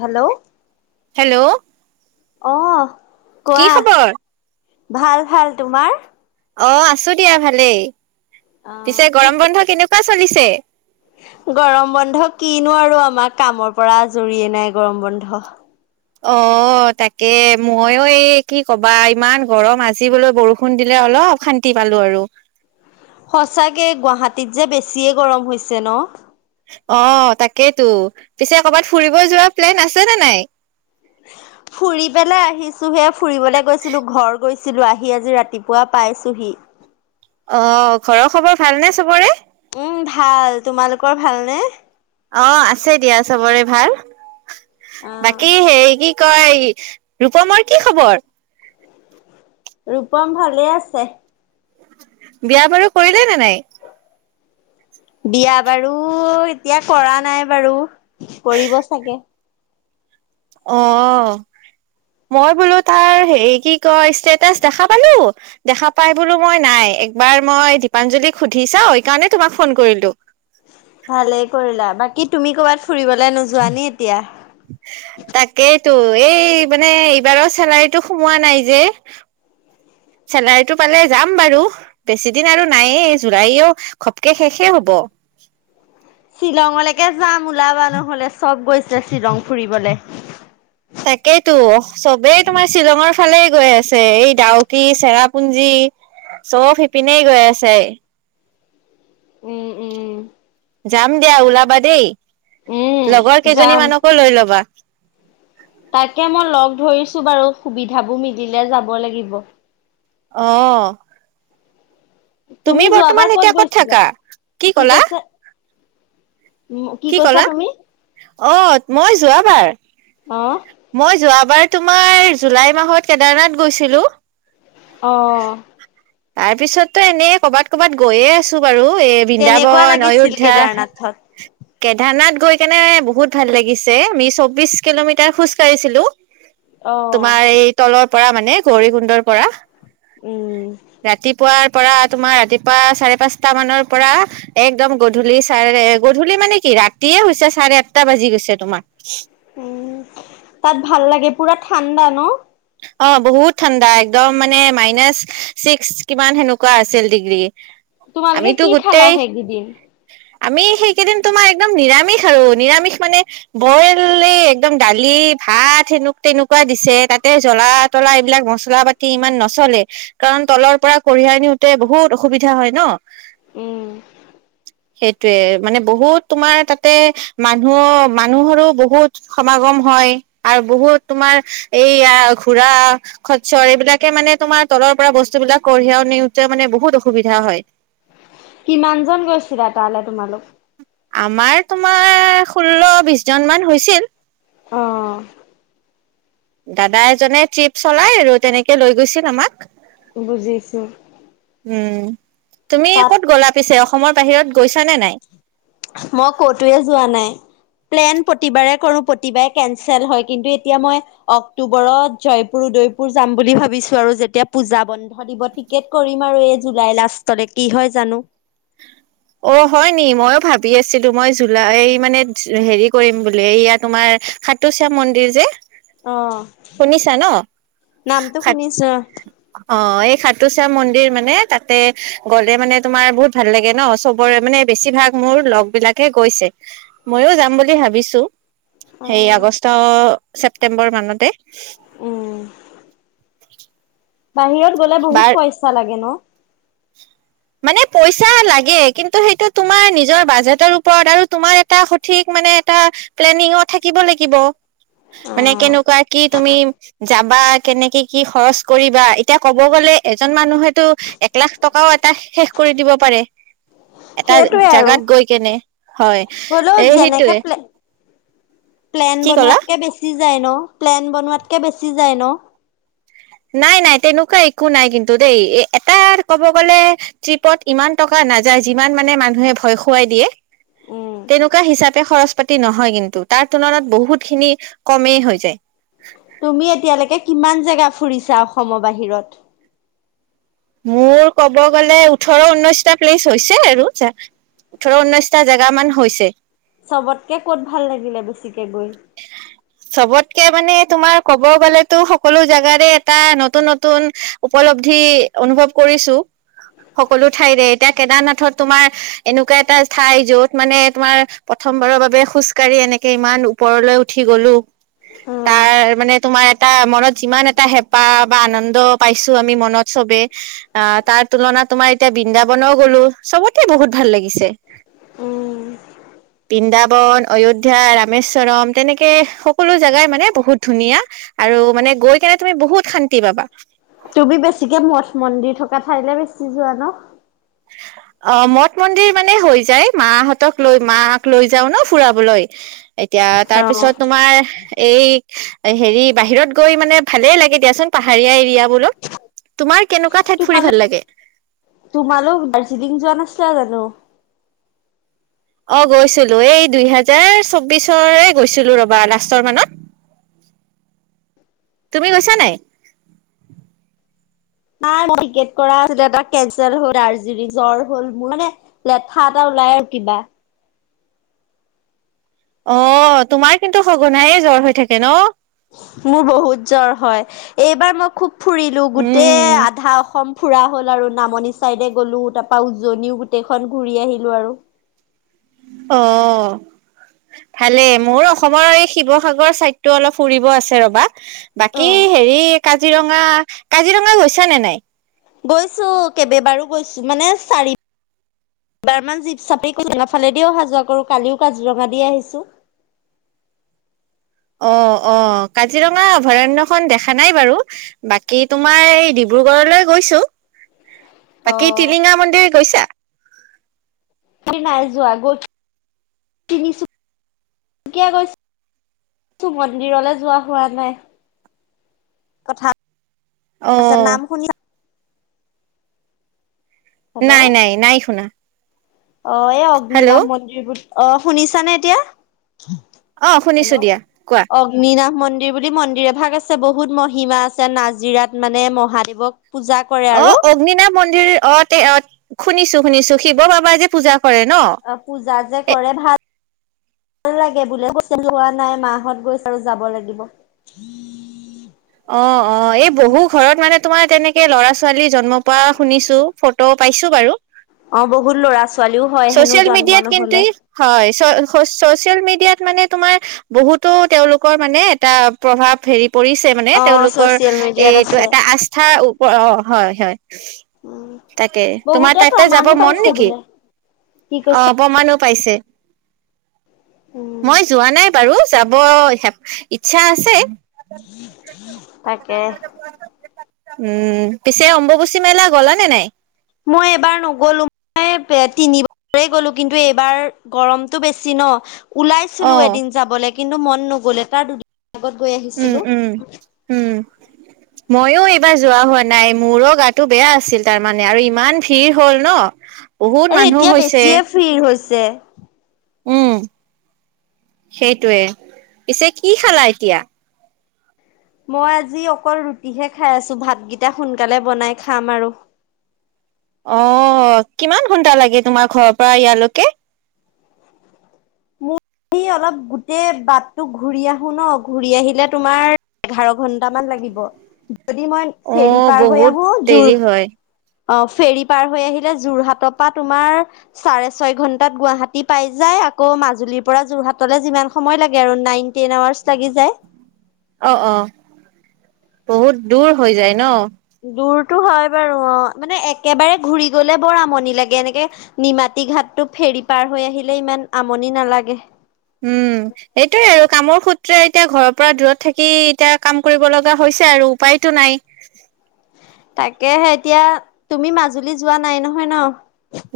Hello. Hello! অঁ কি কোৱা, খবৰ? ভাল-ভাল। তোমাৰ? অঁ আছোঁ দিয়া ভালেই। আহ পিছে কি গৰম বন্ধ কেনেকুৱা চলিছে? গৰম বন্ধ কিনো আৰু আমাৰ! কামৰ পৰা আজৰিয়ে নাই গৰম বন্ধ। অ তাকেই, মইয়ো এই কি কবা! ইমান গৰম আজি বোলো বৰষুণ দিলে অলপ! শান্তি পালোঁ আৰু। সচাঁকেই, গুৱাহাটীত যে বেছিয়ে গৰম হৈছে, ন? অ তাকেইতো, পিছে কৰ'বাত ফুৰিব যোৱা প্লেন আছেনে নাই? ফুৰি পেলাই আহিছো হে, ফুৰিবলে গৈছিলো ঘৰ গৈছিল ছিলোঁ আহি আজি ৰাতিপুৱা পাইছোঁহি। অ ঘৰৰ খবৰ ভালনে সবৰে? উম ভাল, তোমালোকৰ ভাল নে? অ আছে দিয়া সবৰে ভাল, বাকী হেৰি কি কয় ৰূপমৰ কি খবৰ? ৰূপম ভালে আছে। বিয়া-বাৰু কৰিলে নে নাই? বিয়া-বাৰু এতিয়া কৰা নাই বাৰু, কৰিব চাগে! অ। মই বোলো তাৰ হেৰি কি কয় ষ্টেটাচ দেখা পালোঁ দেখা পাই বোলো মই নাই একবাৰ মই দীপাঞ্জলী সুধি চাওঁ, এইকাৰণে তোমাক ফোন কৰিলো। ভালেই কৰিলা, বাকী তুমি ক'ৰবাত ফুৰিবলে নোযোৱা নে এতিয়া? [inaudible] তাকেইতো এই মানে এইবাৰৰ চেলাৰীতো সোমোৱা নাই যে। চেলাৰীটো পালে যাম বাৰু। বেছি দিন আৰু নাইয়েই জুলাইও খপকে শেষে হব। শ্বিলঙলেকে যাম ওলাবা নহ'লে চব গৈছে শ্বিলং ফুৰিবলে। তাকেইতো চবেই তোমাৰ শ্বিলঙৰ ফালেই গৈ আছে, এই ডাউকি চেৰাপুঞ্জী। চব সেইপিনেই গৈ আছে। উম উম। যাম দিয়া ওলাবা দেই, উম লগৰ কেইজনী যাম। মানকো লৈ ল'বা। তাকে মই লগ ধৰিছো বাৰু সুবিধাবোৰ মিলিলে যাব লাগিব। অ। তুমি বৰ্তমান এতিয়া ক'ত থাকা কি কলা উম কি কৈছা কলা তুমি? অ মই যোৱা বাৰ অ' মই যোৱাবাৰ তোমাৰ জুলাই মাহত কেদাৰনাথ গৈছিলো অঁ তাৰ পিছত তো এনেই কবাত কবাত গৈয়ে আছো বাৰু এই বৃন্দাবন অয়োধ্যা থাক কেদাৰনাথ গৈ কেনে বহুত ভাল লাগিছে আমি চৌবিশ কিলোমিটাৰ খোজ কাঢ়িছিলো অ'। তোমাৰ এই তলৰ পৰা মানে গৌৰী কুণ্ডৰ পৰা উম। ৰাতিপুৱাৰ পৰা তোমাৰ ৰাতিপুৱা চাৰে পাঁচটা মানৰ পৰা একদম গধূলি চাৰে গূ ধূলি মানে কি ৰাতিয়ে হৈছে চাৰে আঠটা বাজি গৈছে তোমাৰ উম তাত ভাল লাগে পুৰা ঠাণ্ডা ন অ বহুত ঠাণ্ডা একদম মানে মাইনাচ ছিক্স কিমান সেনেকুৱা আছিল ডিগ্ৰী তোমালোকে আমিতো কি খালা গোটেই সেইকেইদিন? আমি সেইকেইদিন তোমাৰ একদম নিৰামিষ আৰু নিৰামিষ মানে বইল এই একদম দালি ভাত সেনু তেনেকুৱা দিছে তাতে জলা তলা এইবিলাক মচলা পাতি ইমান নচলে কাৰণ তলৰ পৰা কঢ়িয়াই নিওতে বহুত অসুবিধা হয় ন উম। সেইটোয়ে মানে বহুত তোমাৰ তাতে মানুহৰ মানুহৰো বহুত সমাগম হয় আৰু বহুত তোমাৰ এইয়া ঘোৰাঁ খচ্চৰ এইবিলাকে মানে তোমাৰ তলৰ পৰা বস্তু বিলাক কঢ়িয়াও নিওঁতে মানে বহুত অসুবিধা হয় কিমানজন গৈছিলা তালে তোমালোক আমাৰ তোমাৰ ষোল্ল বিছ জনমান হৈছিল অঁ দাদা এজনে ট্ৰিপ চলাই আৰু তেনেকে লৈ গৈছিল আমাক বুজিছোঁ উম তুমি তাত ক'ত গ'লা পিছে অসমৰ বাহিৰত গৈছা নে নাই মই কতয়ে যোৱা নাই প্লেন প্ৰতিবাৰে কৰো প্ৰতিবাৰে কেনচেল হয় কিন্তু এতিয়া মই অক্টোবৰত জয়পুৰ উদয়পুৰ যাম বুলি ভাবিছো আৰু যেতিয়া পূজা বন্ধ দিব তি কেট কৰিম আৰু এই জুলাই লাষ্টলে কি হয় জানো [unintelligible] অ হয় নি মইও ভাবি আছিলো মই জুলা এই মানে হেৰি কৰিম বুলি এইয়া তোমাৰ সাত তুচা মন্দিৰ যে অ', শুনিছা ন নামটো সাত শুনিছো অ এই সাতুচ্যাম মন্দিৰ মানে তাতে গলে মানে তোমাৰ বহুত ভাল লাগে ন চবৰে মানে বেছিভাগ মোৰ লগ বিলাকে গৈছে ময়ও যাম বুলি ভাবিছো সেই অ', আগষ্ট ছেপ্তেম্বৰ মানতে উম বাহিৰত গ'লে বাৰ বহুত পইচা লাগে ন মানে পইচা লাগে কিন্তু সেইটো তোমাৰ নিজৰ বাজেটৰ ওপৰত আৰু তোমাৰ এটা সঠিক মানে এটা প্লেনিঙত থাকিব লাগিব মানে অ', কেনেকুৱা কি তুমি যাবা কেনেকে কি খৰচ কৰিবা এতিয়া ক'ব গ'লে এজন মানুহেতো এক লাখ টকাও এটা শেষ কৰি দিব পাৰে এটা সেইটোৱে আৰু জাগাত গৈ কেনে হয় হ'লেও এ যেনেকে সেইটোৱে প্লে প্লেন বনোৱাতকে বেছি যায় ন, প্লেন বনোৱাতকে বেছি যায় ন। নাই নাই তেনেকুৱা একো নাই কিন্তু দেই, এটা কব গ'লে ট্ৰিপত ইমান টকা নাযায় যিমান মানে মানুহে ভয় খুৱাই দিয়ে। উম, তেনেকুৱা হিচাপে খৰচ পাতি নহয় কিন্তু, তাৰ তুলনাত বহুত খিনি কমেই হৈ যায় তুমি এতিয়ালৈকে কিমান জেগা ফুৰিছা অসমৰ বাহিৰত? মোৰ ক'ব গ'লে ওঠৰ ঊনৈশটা প্লেচ হৈছে আৰু। ওঠৰ ঊনৈছটা জেগামান হৈছে। চবতকে ক'ত ভাল লাগিলে বেছিকে গৈ। [inaudible] চবতকে মানে তোমাৰ ক'ব গ'লেতো সকলো জোগাৰে এটা নতুন নতুন উপলব্ধি অনুভৱ কৰিছো, সকলো ঠাইৰে এতিয়া কেদাৰনাথত তোমাৰ এনেকুৱা এটা ঠাই, যত মানে তোমাৰ প্ৰথমবাৰৰ বাবে খোজ কাঢ়ি এনেকে ইমান ওপৰলৈ উঠি গলো, অ', তাৰ মানে তোমাৰ এটা মনত যিমান এটা হে পাহ বা আনন্দ পাইছো আমি মনত চবে। আঁহ তাৰ তুলনাত তোমাৰ এতিয়া বৃন্দাবনো গলো চবতে বহুত ভাল লাগিছে। উম, বৃন্দাবন, অয়োধ্যা, ৰামেশ্ব চৰম, তেনেকে সকলো জোগাই মানে বহুত ধুনীয়া। আৰু মানে গৈ কেনে তুমি বহুত শান্তি পাবা। তুমি বেছিকে মঠ মন্দিৰ থকা ঠাইলে বেছি যোৱা ন। [inaudible] অঁ মঠ মন্দিৰ মানে হৈ যায় মাহঁতক লৈ মাক লৈ যাও ন ফুৰাবলৈ। এতিয়া তাৰপিছত তোমাৰ এই হেৰি বাহিৰত গৈ মানে ভালেই লাগে দিয়াচোন। পাহাৰীয়া এৰিয়াবোৰত। তোমাৰ কেনেকুৱা ঠাইত ফুৰি তোমালোক ভাল লাগে? তোমালোক দাৰ্জিলিং যোৱা নাছিলা জানো? অঁ গৈছিলো, এই দুই হেজাৰ চৌবিশৰে গৈছিলো ৰবা লাষ্টৰ মানত। তুমি গৈছা নাই? নাই মোৰ টিকেট কৰা আছিল কেন্সেল হ'ল। দাৰ্জিলিং জ্বৰ হল মোৰ মানে লেঠা এটা ওলাই আৰু কিবা। অ তোমাৰ কিন্তু সঘনাইে জ্বৰ হৈ থাকে ন। মোৰ বহুত জ্বৰ হয়। এইবাৰ মই খুব ফুৰিলো গোটেই উম আধা অসম ফুৰা হ'ল আৰু নামনি চাইডে গ'লো, তাৰ পৰা উজনিও গোটেইখন ঘূৰি আহিলো আৰু। অ ভালে মোৰ অসমৰ এই শিৱসাগৰ চাইডতটো অলপ ফুৰিব আছে ৰ'বা। বাকী হেৰি কাজিৰঙা কাজিৰঙা গৈছা নে নাই? গৈছো কেইব বাৰো গৈছো, যেতিয়া মানে চাৰি এবাৰমান জীপ চাফি কৰি কাজিৰঙা ফালেদি অহা যোৱা কৰো, কালিও কাজিৰঙা দি আহিছো। অ অ কাজিৰঙা অভয়াৰণ্যখন দেখা নাই বাৰু। বাকী তোমাৰ এই ডিব্ৰুগড়লৈ গৈছো। অ'। বাকী টিলিঙা মন্দিৰ গৈছা? নাই যোৱা তিনিচুীয়া গৈছ। গৈছো মন্দিৰলৈ যোৱা হোৱা নাই। কথা আছে অ', নাম শুনি হেল্ল, নাই নাই নাই শুনা অ এই অগ্নিনাভ হেল্ল' ম অ শুনিছানে এতিয়া? অ', হেল্ল শুনিছো অ দিয়া কোৱা। অগ্নিন্নাভ মন্দিৰ বুলি মন্দিৰ এভাগ আছে, বহুত মহিমা আছে নাজিৰাত মানে মহাদেৱক পূজা কৰে অ আৰু অগ্নিনাভ মন্দিৰ অ তে অ শুনিছো শুনিছো শিৱ বাবা যে পূজা কৰে ন। অ পূজা যে এ কৰে ভাল ভাল লাগে বোলে [unintelligible] নাই মাহত গৈছ আৰু যাব লাগিব অ অ এই বহু ঘৰত মানে তোমাৰ তেনেকে ল'ৰা ছোৱালী জন্ম পোৱা শুনিছো ফটো পাইছো বাৰু। অ বহুত ল'ৰা ছোৱালীও হয় হেনো ছচিয়েল জন্ম মিডিয়াত কিন্তু নহ'লে হয় ছ ছ'চিয়েল মিডিয়াত মানে তোমাৰ বহুতো তেওঁলোকৰ মানে এটা প্ৰভাৱ হেৰি পৰিছে মানে অ তেওঁলোকৰ চচিয়েল মিডিয়াত এইটো আছে। এটা আস্থাৰ ওপ অ হয় হয় উম তাকে তোমাৰ বহুতে তাতে যাব প্ৰমাণো মন পাইছে নেকি বোলে কি অ কৈছা অপমানো পাইছে। উম মই যোৱা নাই বাৰু যাব হে ইচ্ছা আছে। তাকে উম পিছে অম্বুবুচী মেলা গ'লা নে নাই মই এবাৰ নগলো এ পে তিনিবাৰে গ'লো কিন্তু এইবাৰ গৰমটো বেছি ন অ ওলাইছিলো এদিন যাবলে কিন্তু মন নগ'লে তাৰ দুদিন আগত গৈ আহি উম উম উম মইয়ো এইবাৰ যোৱা হোৱা নাই মোৰো গাটো বেয়া আছিল তাৰমানে আৰু ইমান ভিৰ হ'ল ন বহুত মানুহ হৈছে থিৰ হৈছে উম সেইটোৱে পিছে কি খালা এতিয়া? মই আজি অকল ৰুটিহে খাই আছো ভাতকেইটা সোনকালে বনাই খাম আৰু। অ কিমান ঘণ্টা লাগে তোমাৰ ঘৰৰ পৰা ইয়ালৈকে? মোৰ সেই অলপ গোটেই বাটটো ঘূৰি আহো ন ঘূৰি আহিলে তোমাৰ এঘাৰ ঘন্টামান লাগিব যদি মই অ ফেৰী পাৰ হৈ বহুত আহো যোৰ দেৰি হয় অ ফেৰী পাৰ হৈ আহিলে যোৰহাটৰ পৰা তোমাৰ চাৰে ছয় ঘন্টাত গুৱাহাটী পাই যায় আকৌ মাজুলীৰ পৰা যোৰহাটলৈ যিমান সময় লাগে আৰু নাইন, টেন আৱাৰ্চ লাগি যায়। অ অ বহুত দূৰ হৈ যায় ন দুৰতো হয় বাৰু অ মানে একেবাৰে ঘূৰি গলে বৰ আমনি লাগে এনেকে নিমাতী ঘাটটো ফেৰী পাৰ হৈ আহিলে ইমান আমনি নালাগে। উম এইটোয়ে আৰু কামৰ সূত্ৰে এতিয়া ঘৰৰ পৰা দূৰত থাকি এতিয়া কাম কৰিব লগা হৈছে আৰু উপায়তো নাই। তাকেহে এতিয়া তুমি মাজুলী যোৱা নাই নহয় ন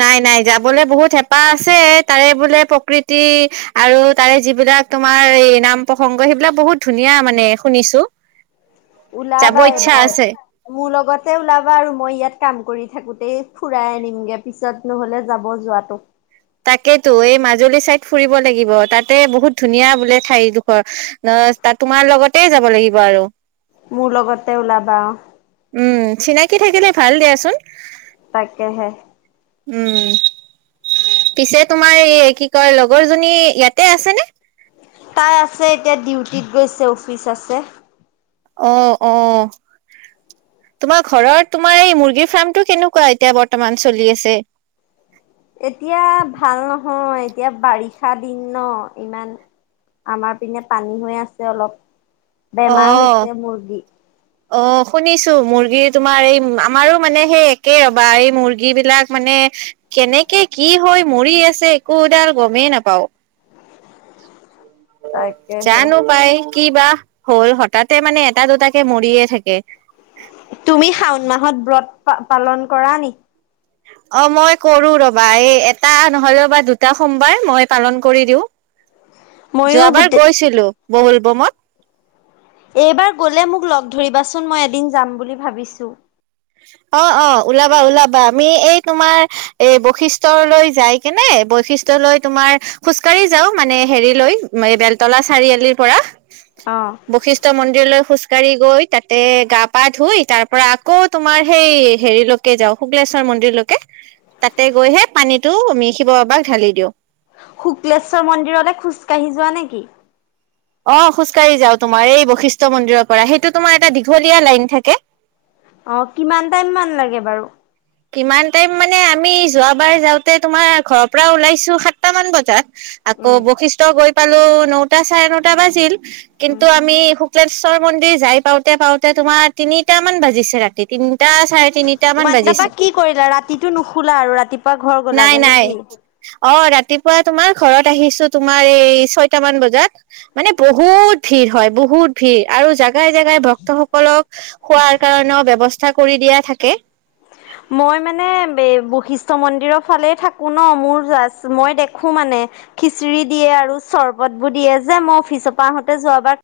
নাই নাই যাবলে বহুত হেঁপাহ আছে তাৰে বোলে প্ৰকৃতি আৰু তাৰে যিবিলাক তোমাৰ এই নাম প্ৰসংগ সেইবিলাক বহুত ধুনীয়া মানে শুনিছো। যাব ওলাবা ইচ্ছা এবাৰ আছে। মোৰ লগতে ওলাবা আৰু মই ইয়াত কাম কৰি থাকোতেই ফুৰাই আনিমগে পিছত নহ'লে যাব যোৱাতো। তাকেতো এই মাজুলী চাইদ ফুৰিব লাগিব তাতে বহুত ধুনীয়া বোলে ঠাইডোখৰ। নহ তাত তোমাৰ লগতে যাব লাগিব আৰু। মোৰ লগতে ওলাবা অ উম চিনাকি থাকিলে ভাল দিয়াচোন। তাকেহে উম পিছে তোমাৰ এই কি কয় লগৰ জনী ইয়াতে আছে নে তাই আছে এতিয়া ডিউটিত গৈছে অফিচ আছে। অহ অহ তোমাৰ ঘৰৰ তোমাৰ এই মুৰ্গীৰ ফাৰ্ম টো কেনেকুৱা এতিয়া বৰ্তমান চলি আছে এতিয়া ভাল নহয় এতিয়া বাৰিষা দিন ন ইমান আমাৰ পিনে পানী হৈ আছে অলপ বেমাৰ অহ হৈছে মুৰ্গী অ শুনিছো মুৰ্গী তোমাৰ এই আমাৰো মানে সেই একে ৰবা এই মুৰ্গী বিলাক মানে কেনেকে কি হৈ মৰি আছে একোডাল গমেই নাপাও উম তাকেহে জানো পাই কি বা হ'ল হঠাতে মানে এটা দুটাকে মৰিয়ে থাকে তুমি শাওণ মাহত ব্ৰত পালন কৰা নেকি অ মই কৰো ৰবা এই এটা নহলো বা দুটা সোমবাৰ মই পালন কৰি দিওঁ ময়ো যোৱাবাৰ গোটেই গৈছিলো বল বমত এইবাৰ গ'লে মোক লগ ধৰিবাচোন মই এদিন যাম বুলি ভাবিছো অ অ ওলাবা ওলাবা আমি এই তোমাৰ এই বৈশিষ্টয়লৈ যাই কেনে বৈশিষ্ট্য লৈ তোমাৰ খোজকাঢ়ি যাও মানে হেৰি লৈ বেলতলা চাৰিআলিৰ পৰা বৈশিষ্ট্য মন্দিৰলৈ খোজকাঢ়ি গৈ তাতে গা পা ধুই তাৰ পৰা আকৌ তোমাৰ সেই হেৰিলৈকে যাও শুক্লেশ্বৰ মন্দিৰলৈকে তাতে গৈ হে পানীটো শিৱ বাবাক ঢালি দিওঁ শুক্লেশ্বৰ মন্দিৰলে খোজকাঢ়ি যোৱা নেকি অ খোজ কাঢ়ি যাও তোমাৰ এই বৈশিষ্ট্য মন্দিৰৰ পৰা সেইটো তোমাৰ এটা দীঘলীয়া লাইন থাকে অ কিমান টাইম মান লাগে বাৰু কিমান টাইম মানে আমি যোৱাবাৰ যাওঁতে তোমাৰ ঘৰৰ পৰা ওলাইছোঁ সাতটামান বজাত আকৌ উম বৈশিষ্ট্য গৈ পালো নটা চাৰে নটা বাজিল উম কিন্তু আমি শুক্লেশ্বৰ মন্দিৰ যাই পাওঁতে পাওঁতে তোমাৰ তিনিটা মান বাজিছে তিনিটা চাৰে তিনিটা মান ইমান তাৰপা বাজিছে কি কৰিলা ৰাতিটো নুশুলা আৰু ৰাতি নাই নাই অ ৰাতিপুৱা তোমাৰ ঘৰত আহিছো তোমাৰ এই ছয়টা মান বজাত মানে বহুত ভিৰ হয় বহুত ভিৰ আৰু জাগাই জাগা জাগাই ভক্তসকলক খোৱাৰ কাৰণেও ব্যৱস্থা কৰি দিয়া থাকে মই মানে এই বৈশিষ্ট্য মন্দিৰৰ ফালেই থাকো ন মোৰ জাচ মই দেখোঁ মানে খিচিৰি দিয়ে আৰু চৰ্বতবোৰ দিয়ে যে মই অফিচৰ পৰা আহোঁতে যোৱাবাৰ